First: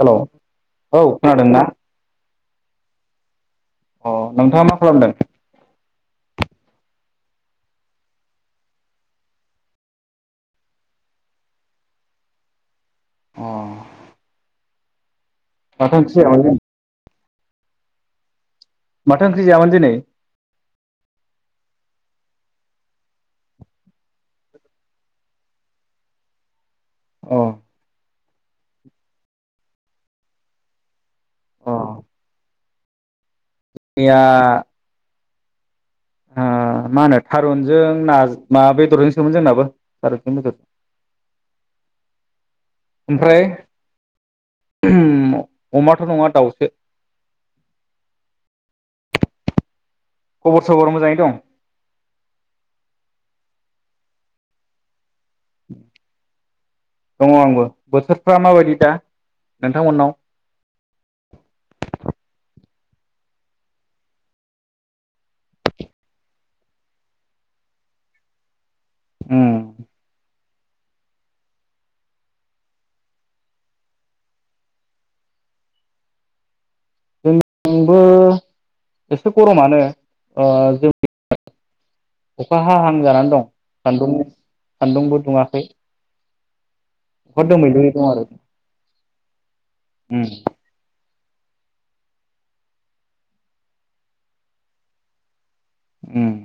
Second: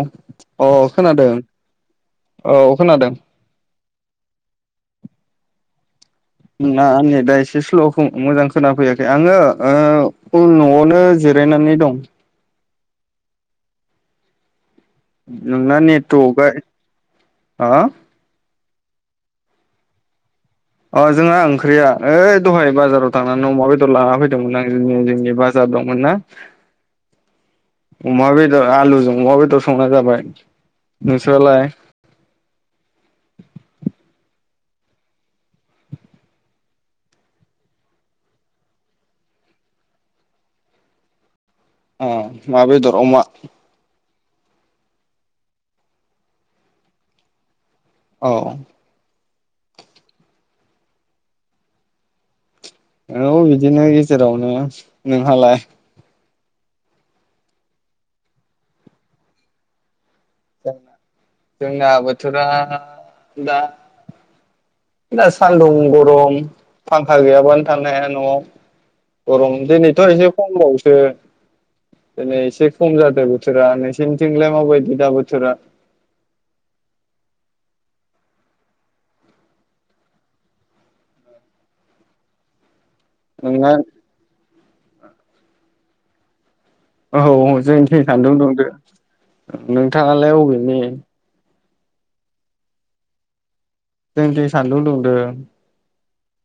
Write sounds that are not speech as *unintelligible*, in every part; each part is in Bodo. हेलौ औ अ खोनादों औ खोनादों। अ नोंथाङा मा खालामदों? नोंना नेडा एसे स्ल खोमा मोजां खोनाफैयाखै आङो नआवनो जिरायनानै दं। अ नोंना माथो ओंख्रि जायामोन नेट्रगा दिनै आ माथो ओंख्रि जायामोन दिनै? अ जोंहा ओंख्रिया ओइ दहाय बाजाराव थांनानै अमा बेदर लाना फैदोंमोन आं जोंनि बाजार दंमोन ना। अ अमा बेदर आलुजों अमा बेदर संनाय जाबाय नोंस्रालाय? गैया ओ माहोनो थारुनजों नाजो मा बेदरजों सोमोन जोंनाबो थारुनजों बेदर। अ मा बेदर अमा? ओमफ्राय *unintelligible* अमाथ' नङा दाउसो । अ खबर सबर मोजाङै दं? औ बिदिनो गेजेरावनो । नोंहालाय? दङ आंबो बोथोरफ्रा माबायदि दा नोंथांमोननाव? जोंना जोंना बोथोरा आ दा दा सान्दुं गरम फांखा गैयाबानो थानो हाया न'आव । उम गरम दिनैथ' एसे खमबावसो । दिनै एसे खम जादों बोथोरा नोंसिनिथिंलाय माबायदि दा बोथोरा? थिंबो एसे गरमानो ओ *unintelligible* अखा हा हां जानानै दं नोंना सान्दुं सान्दुंबो दुङाखै । औ औ जोंनिथिं दं आरो सान्दुं दुंदो उम नोंथांङालाय अबेनि? जोंनिथि सान्दुं दुंदों । उम्म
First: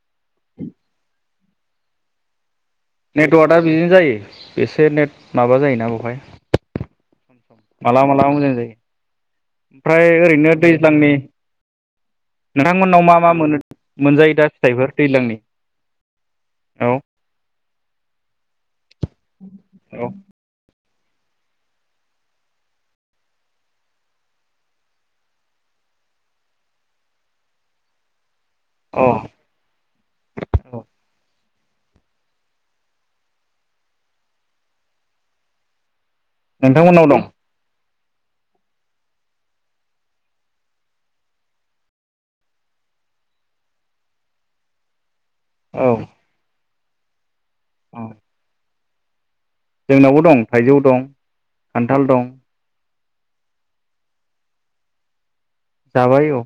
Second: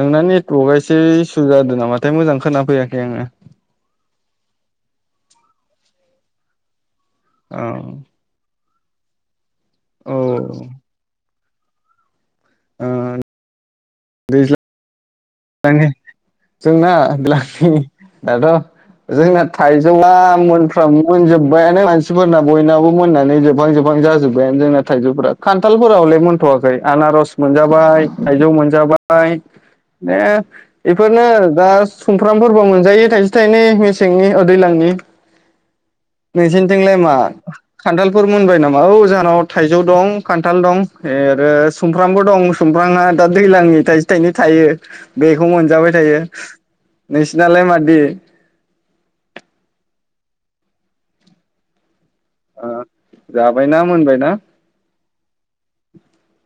नोंना नेत्रका एसे इस सु जादों नामाथाय मोजां खोना नेटवार्कआ बिदिनो जायो एसे नेट माबा जायोना बेवहाय? सम औ सम मालाबा मालाबा मोजां जायो । ओमफ्राय औ ओरैनो दैज्लांनि ओ नोंथांमोननाव मा मा मोनो? मोनजायो दा फिथाइफोर दैज्लांनि माने जोंना औ *unintelligible* दाथ' जोंना थाइजौआ अ मोन मोनजोब्बायानो मानसिफोरना बयनाबो मोननानै जोबहां जोबहां जाजोब्बायानो जोंना थाइजौफोरा खान्थालफोर हले मोनथवाखै आनारस मोनजाबाय थाइजौ मोनजाबाय । बे-बेफोरनो ओ दा सुमफ्रामफोरबो मोनजायो थाइसे थाइनै मेसेंनि ओ दैज्लांनि । नोंसिनिथिंलाय नोंथांमोननाव मा दं खान्थालफोर मोनबाय नामा? औ जाहानाव थाइजौ दं खान्थाल दं ए आरो सुमफ्रामबो दं सुमफ्रांङा दं दैज्लांनि थाइसे थाइनै थायो । *inaudible* बेखौ औ मोनजाबाय थायो। नि नालाय मादि औ जोंनावबो दं थाइजौ दं खान्थाल दं ओ जाबायना मोनबायना? जाबाय औ।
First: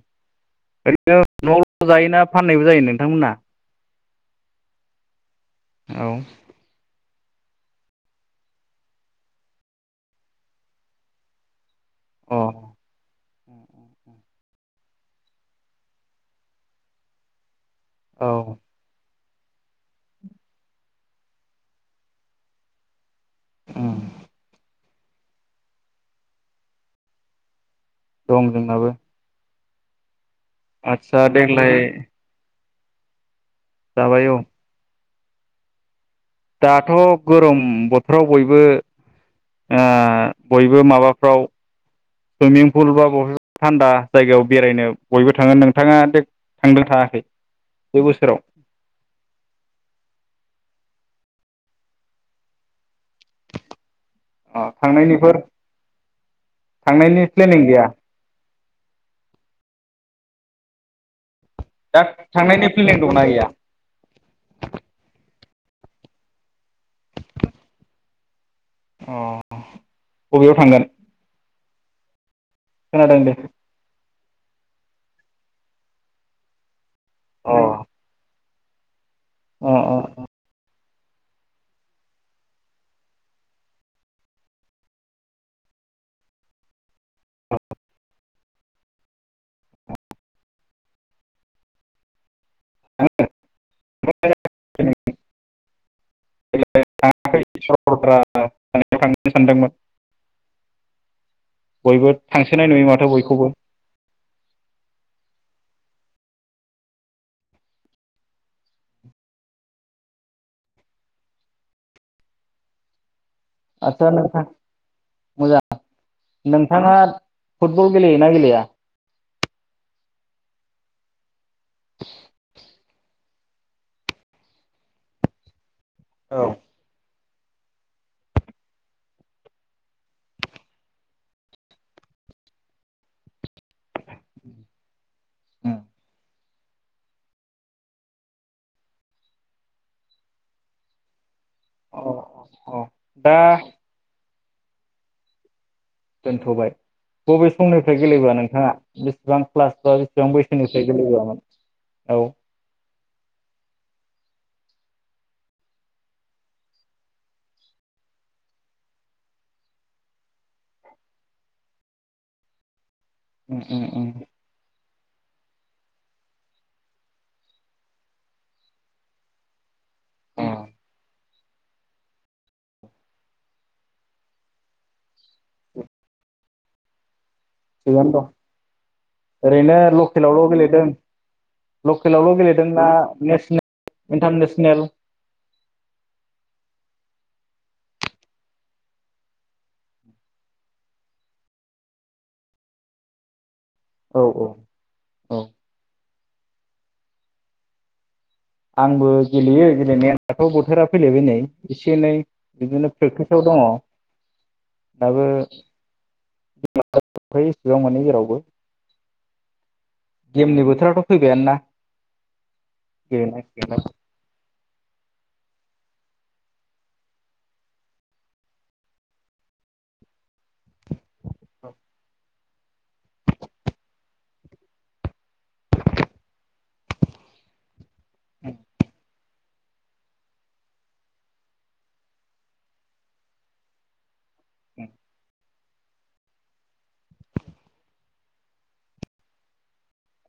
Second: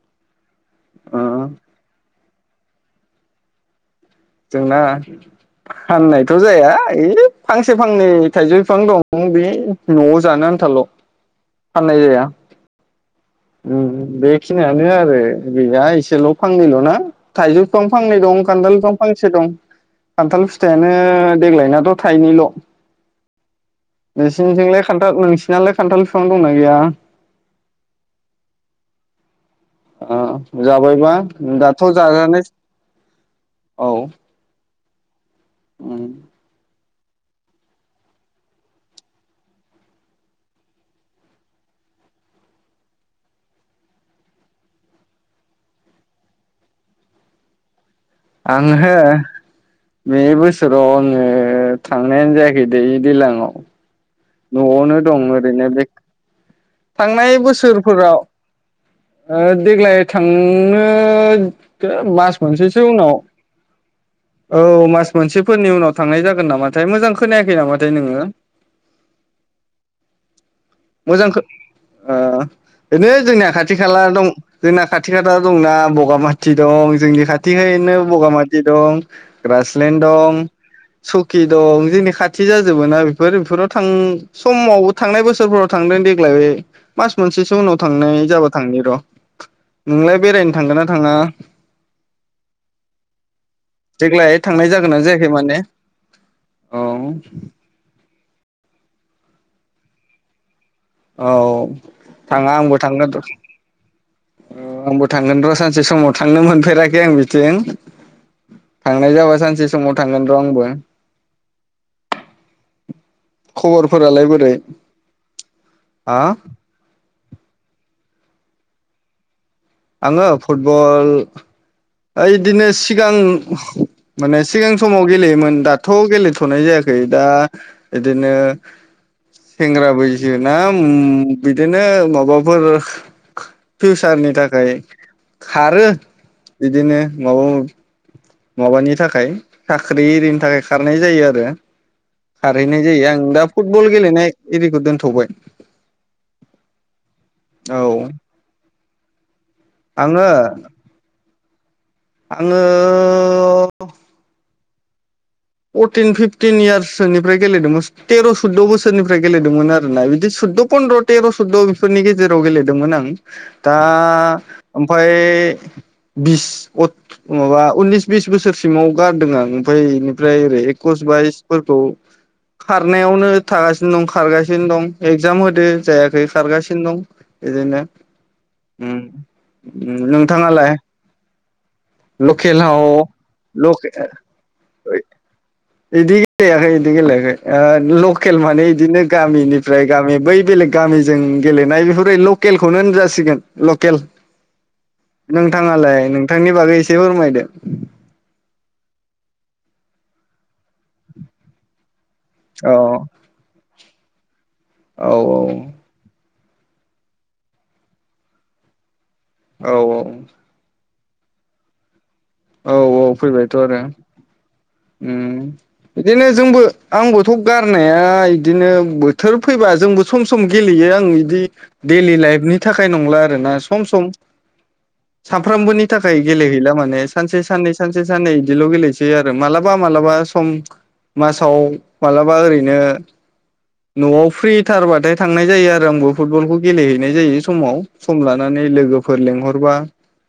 ओ ओरैनो नाव जायोना फाननायबो जायो नोंथांमोना जोंना औ फाननायथ जाया फांसे फांनै थाइजौ बिफां दं बे न'आव जानो आन्थाल' फाननाय जाया अ उम बेखिनियानो आरो गैया इसेल फांनैलना थाइजौ बिफां फांनै औ दं खान्दाल बिफां फांस एसे दं खान्थाल फिथाइयानो देग्लायनाथ थाइनैल उम नोंसिनिथिंनो खान्थाल नोंसिनालाय खान्थाल फिफां दंना गैया? दं जोंनाबो आ जाबायबा आदसा देग्लाय दाथ जाजानाय जाबाय औ उम दाथ' गरम बोथोराव बयबो ओ बयबो माबाफ्राव सुइमिं फुल बा बबेबा थान्दा जायगायाव बेरायनो बयबो थाङो नोंथाङा थांदों थाङाखै? बे बोसोराव आंहो बे बोसोराव आङो थांनायानो जायाखै दै दैलाङाव अ न'आवनो दं थांनायनिफोर ओरैनो बे थांनायनि थांनाय प्लेनिं गैया बोसोरफोराव ओ देग्लाय थांनो दा मास थांनायनि मोनसेसो प्लेनिं उनाव दंना गैया औ मास मोनसे फोरनि उनाव थांनाय जागोन नामाथाय मोजां खोनायाखै नामाथाय नोङो? अ बबेयाव थांगोन मोजांखो ओ नो खोनादों दे जोंनिया खाथि खाला दं जोंना खाथि खाथा दंना बगामाथि दं जोंनि अ खाथिहायनो बगामाथि दं अ ग्रासलेण अ दं। सकि दं जोंनि खाथि जाजोबो ना बेफोर बेफोराव थां समाव थांनाय बोसोरफ्राव थांदों देग्लाय मास मोनसेसो उनाव थांनाय जाबा थांनि र नोंलाय बेरायनो थांगोन ना थाङा? देग्लाय थांनाय जागोना जायाखै माने औ थांनो थांनो सानदोंमोन औ बयबो थाङा थांसोनाय आंबो नुयो माथो थांगोन र बयखौबो आंबो थांगोन र सानसे । सानसे समाव थांनो मोनफेराखै आं बिथिं थांनाय जाबा सानसे समाव थांगोन र आंबो। आदसा खबरफोरालाय नोंथां बोरै मोजां हा नोंथाङा फुटबल गेलेयोना गेलेया? आङो फुटबल ओ बिदिनो सिगां माने सिगां समाव गेलेयोमोन दा थ औ गेलेथनाय जायाखै दा बिदिनो सेंग्रा बैसोना उम बिदिनो माबाफोर फिउसारनि थाखाय खारो अ । बिदिनो माबा माबानि थाखाय साख्रि एरिनि थाखाय खारनाय जायो आरो अ खारहैनाय जायो आं दा फुटबल गेलेनाय इरिखौ दोनथबाय। दोनथबाय बबे औ समनिफ्राय गेलेबोआ नोंथाङा बेसेबां क्लास बा आङो बेसेबां बैसोनिफ्राय गेलेबोआमोन? औ आङो फरटिन फिफटिन इयारसोनिफ्राय गेलेदोंमोन तेर सैद बोसोरनिफ्राय गेलेदोंमोन आरोना बिदि सुद्द पन्द्र तेर सुद्द बिफोरनि गेजेराव गेलेदोंमोन आं। उम दा उम उम ओमफ्राय बिस अथ माबा उननिस बिस बोसोरसिमाव गारदों आं ओमफ्राय ओमफ्राय अ ओरै एकस बाइसफोरखौ खारनायावनो थागासिनो दं खारगासिनो दं एकजाम होदों जायाखै खारगासिनो दं। बिदिनो थिगानो दं उम ओरैनो लकेलावल नोंथाङालाय गेलेदों लकेलावल लकेलाव गेलेदोंना नेसनेल इन्टारनेसनेल बिदि गेलेयाखै बिदि गेलेयाखै लकेल माने बिदिनो गामिनिफ्राय गामि बै बेलेग गामिजों गेलेनाय बेफोर लकेलखौनो होनजासिगोन। लकेल औ औ औ नोंथाङालाय नों नोंथांनि बागै एसे फोरमायदो। आंबो गेलेयो गेलेनायाथ बोथोरा फैलायबाय नै एसे एनै औ बिदिनो प्रेक्टिसाव दङ औ दाबो बि इसेबां मोनो जेरावबो औ औ। गेमनि बोथोराथ' फैबायानो ना। औ औ फैबायथ' आरो गेलेनांसिगोनलाय उम। बिदिनो जोंबो आंबोथ' गारनाया बिदिनो बोथोर फैबा जोंबो सम सम गेलेयो आं बिदि दैलि लाइफनि थाखाय नंला आरोना सम सम सामफ्रामबोनि थाखाय गेलेहैला। सानसे साननै सानसे साननै बिदिल' गेलेसै आरो। मालाबा मालाबा सम मासाव मालाबा ओरैनो न'आव फ्रि थारबाथाय थांनाय जायो आरो आंबो फुटबल खौ गेलेहैनाय जायो समाव सम लानानै लोगोफोर लेंहरबा।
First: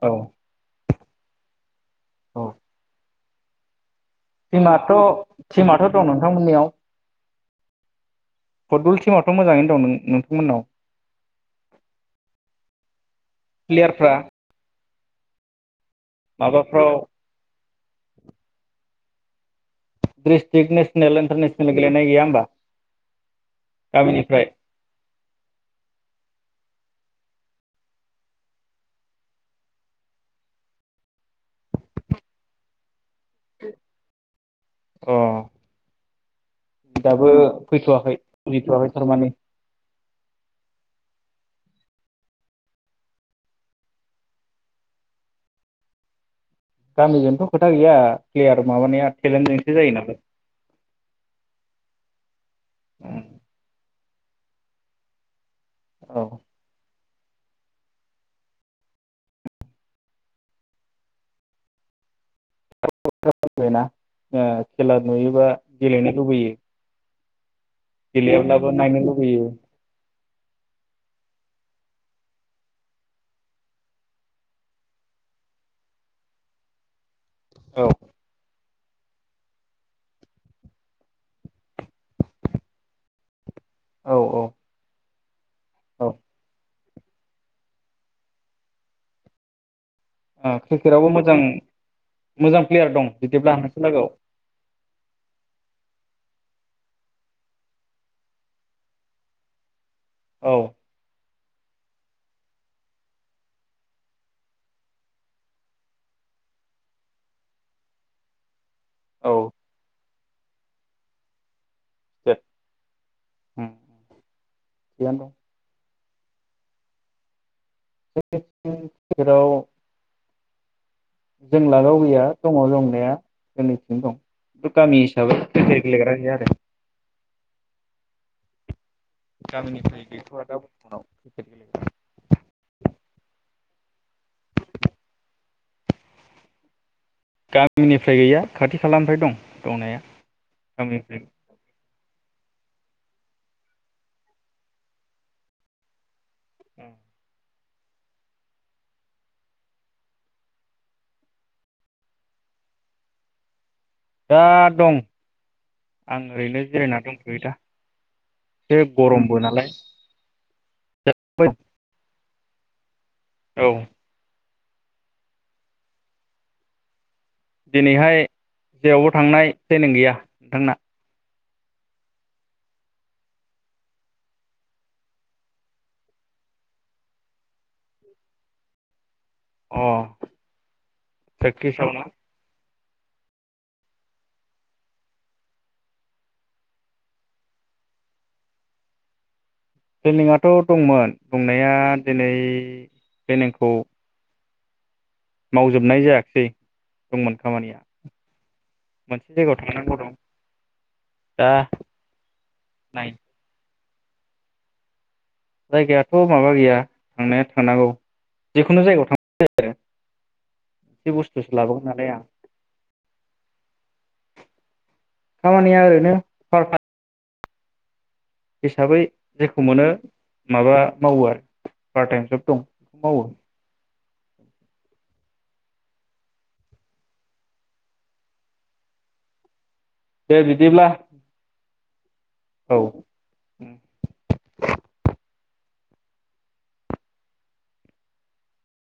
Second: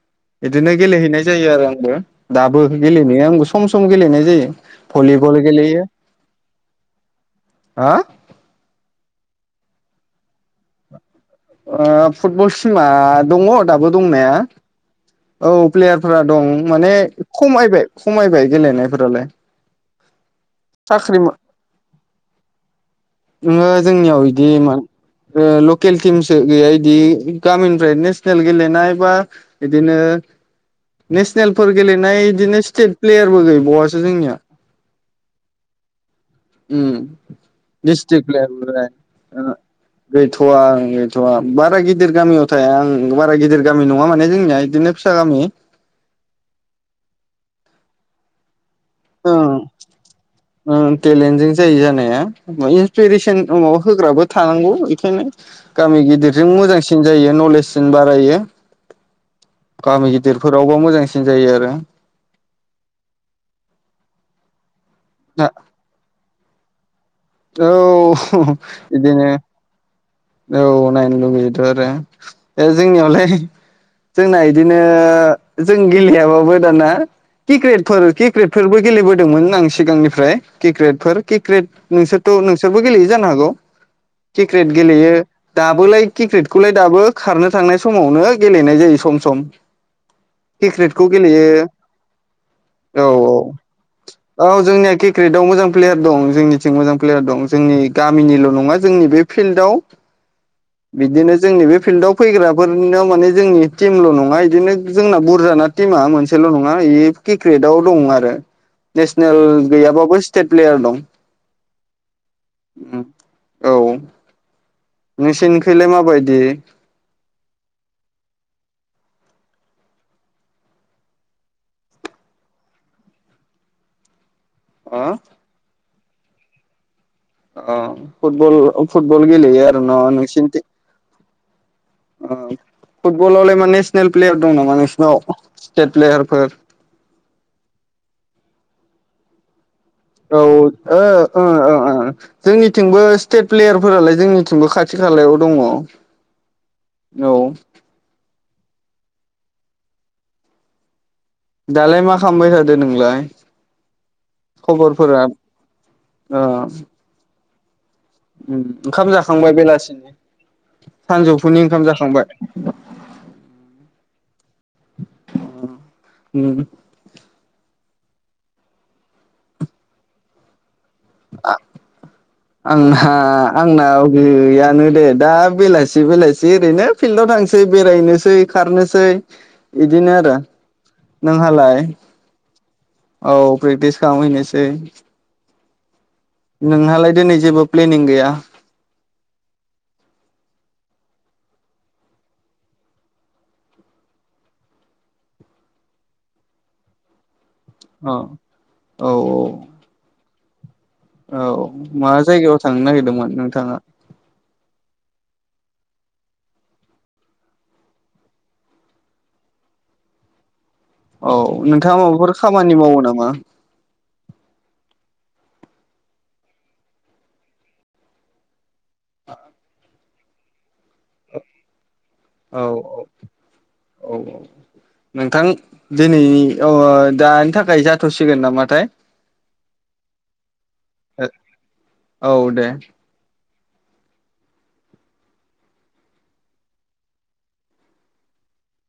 औ बिदिनो गेलेहैनाय जायो आरो आं। *unintelligible* औ दाबो गेलेनाया आंबो सम सम गेलेनाय जायो टिमाथ' भलिबल गेलेयो टिमाथ' दं नोंथांमोननियाव हो? फुटबल टिमाथ' मोजाङैनो दं नों नोंथांमोननाव? आ फुटबल टिमा दङ दाबो प्लेयारफ्रा दंनाया। औ प्लेयारफ्रा दं माने माबाफ्राव खमायबाय खमायबाय गेलेनाय फोरालाय? डिस्ट्रिक नेसनेल साख्रि मो इन्टारनेसनेल गेलेनाय गैया होमबा ओंहो जोंनियाव गामिनिफ्राय इदि मोन ओ ल'केल टिमसो गैया इ बिदि गामिनिफ्राय नेसनेल गेलेनाय बा बिदिनो नेसनेलफोर गेलेनाय बिदिनो स्टेट प्लेयारबो गैबावासो जोंनिया। अ उम दाबो फैथ'वाखै ड्रिस्ट्रिक्ट प्लेयारफोरालाय फैथ'वाखै थारमाने ओ गैथ'वा। थ'आ बारा गिदिर गामियाव थाया आं बारा गिदिर गामि नङा माने जोंनिया बिदिनो फिसा गामि। गामिजोंथ' खोथा गैया प्लेयार माबानाया ओं टेलेन्टजोंसो जायो नालाय ओं टेलेन्टजों जायो जानाया इन्सपिरेसन *unintelligible* होग्राबो थानांगौ एखायनो। गामि औ गिदिरजों मोजांसिन सिन जायो नलेजसिन बारायो गामि गिदिरफोरावबा मोजांसिन जायो आरो। *unintelligible* ओ खेला नुयोबा गेलेनो लुबैयो। औ गेलेयाब्लाबो नायनो बिदिनो लुबैयो औ नायनो लुबैयोथ' आरो ओ जोंनियावलाय जोंना इदिनो जों गेलेयाबाबो दाना क्रिक्रेट औ फोर क्रिकेट फोरबो गेलेबोदोंमोन आं सिगांनिफ्राय क्रिकेटफोर क्रिकेट नोंसोरथ' नोंसोरबो गेलेयो जानो हागौ। औ औ क्रिकेट गेलेयो दाबोलाय औ क्रिकेटखौलाय दाबो खारनो थांनाय समावनो गेलेनाय जायो सम सम क्रिकेटखौ क्रिकेटआवबो मोजां गेलेयो मोजां प्लेयार औ दं औ बिदिब्ला नोंसोर लागोआव औ जोंनिया क्रिकेटआव मोजां प्लेयार दं जोंनि मोजां प्लेयार दं जोंनि गामिनिल नङा जोंनि बे फिल्डआव औ बिदिनो जोंनि बे फिल्डआव फैग्राफोरनाव माने जोंनि टिमल' नङा बिदिनो जोंना बुरजाना टिमा मोनसेल' नङा ब ए क्रिकेटाव दं आरो औ नेसनेल गैयाबाबो स्टेट प्लेयार दं। दे उम औ थिगानो दं नोंसिनिखैलाय मा बायदि *unintelligible* फोराव जों लागोआव गैया दङ दंनाया जोंनिथिं दं। थु गामि अ हिसाबै क्रिकेट गेलेग्रा गैया आरो आ फुटबल आव फुटबल गेलेयो आरो न गामिनिफ्राय गैथ'आ दा नोंसिनिथिं बर्थमानाव क्रिकेट गेलेग्रा आ फुटबलावलाय माने प्लेयार दं नामा नोंसिनाव स्टेट प्लेयार फोर गामिनिफ्राय गैया खाथि खालानिफ्राय दं। दंनाया औ ओ गामिनिफ्राय ओ ओ जोंनिथिंबो स्टेट प्लेयारफोरालाय जोंनिथिंबो खाथि खालायाव दङ। औ दालाय मा खालामबाय थादो नोंलाय? दा दं खबरफोरा आं ओ ओरैनो जिरायना दंथयो दा। एसे ओंखाम गरमबो जाखांबाय नालाय बेलासिनि सानजौफुनि ओंखाम जाखांबाय औ *inaudible* दिनैहाय जेरावबो थांनाय फ्लेनिं गैया नोंथांना? आ‌ आंहा आंना गैयानो दे दा बेलासि बेलासि ओरैनो फिल्डाव थांसै बेरायनोसै खारनोसै अ बिदिनो आरो नोंहालाय प्रेक्टिसाव ना औ प्रेक्टिस खामहैनोसै नोंहालाय दिनै जेबो प्लेनिं गैया? प्लेनिंआथ दंमोन दंनाया दिनै प्लेनिंखौ मावजोबनाय जायाखसै दंमोन खामानिया औ औ मोनसे जायगायाव थांनांगौ दं। औ दा मा जायगायाव थांनो नागिरदोंमोन नोंथाङा? जायगायाथ माबा गैया थांनाया थनांगौ जिखुनु जायगायाव थां ज आरो मोनसे औ बुस्थुसो लाबोगोन नोंथाङा नालाय आं माबाफोर खामानि मावो नामा। खामानिया ओरैनो पारताम। हिसाबै जेखौ मोनो माबा मावो आरो पार्ट टाइम जब औ दं बेखौ मावो औ औ नोंथां दिनैनि दानि थाखाय जाथसिगोन नामाथाय दे बिदिब्ला। औ दे। उम।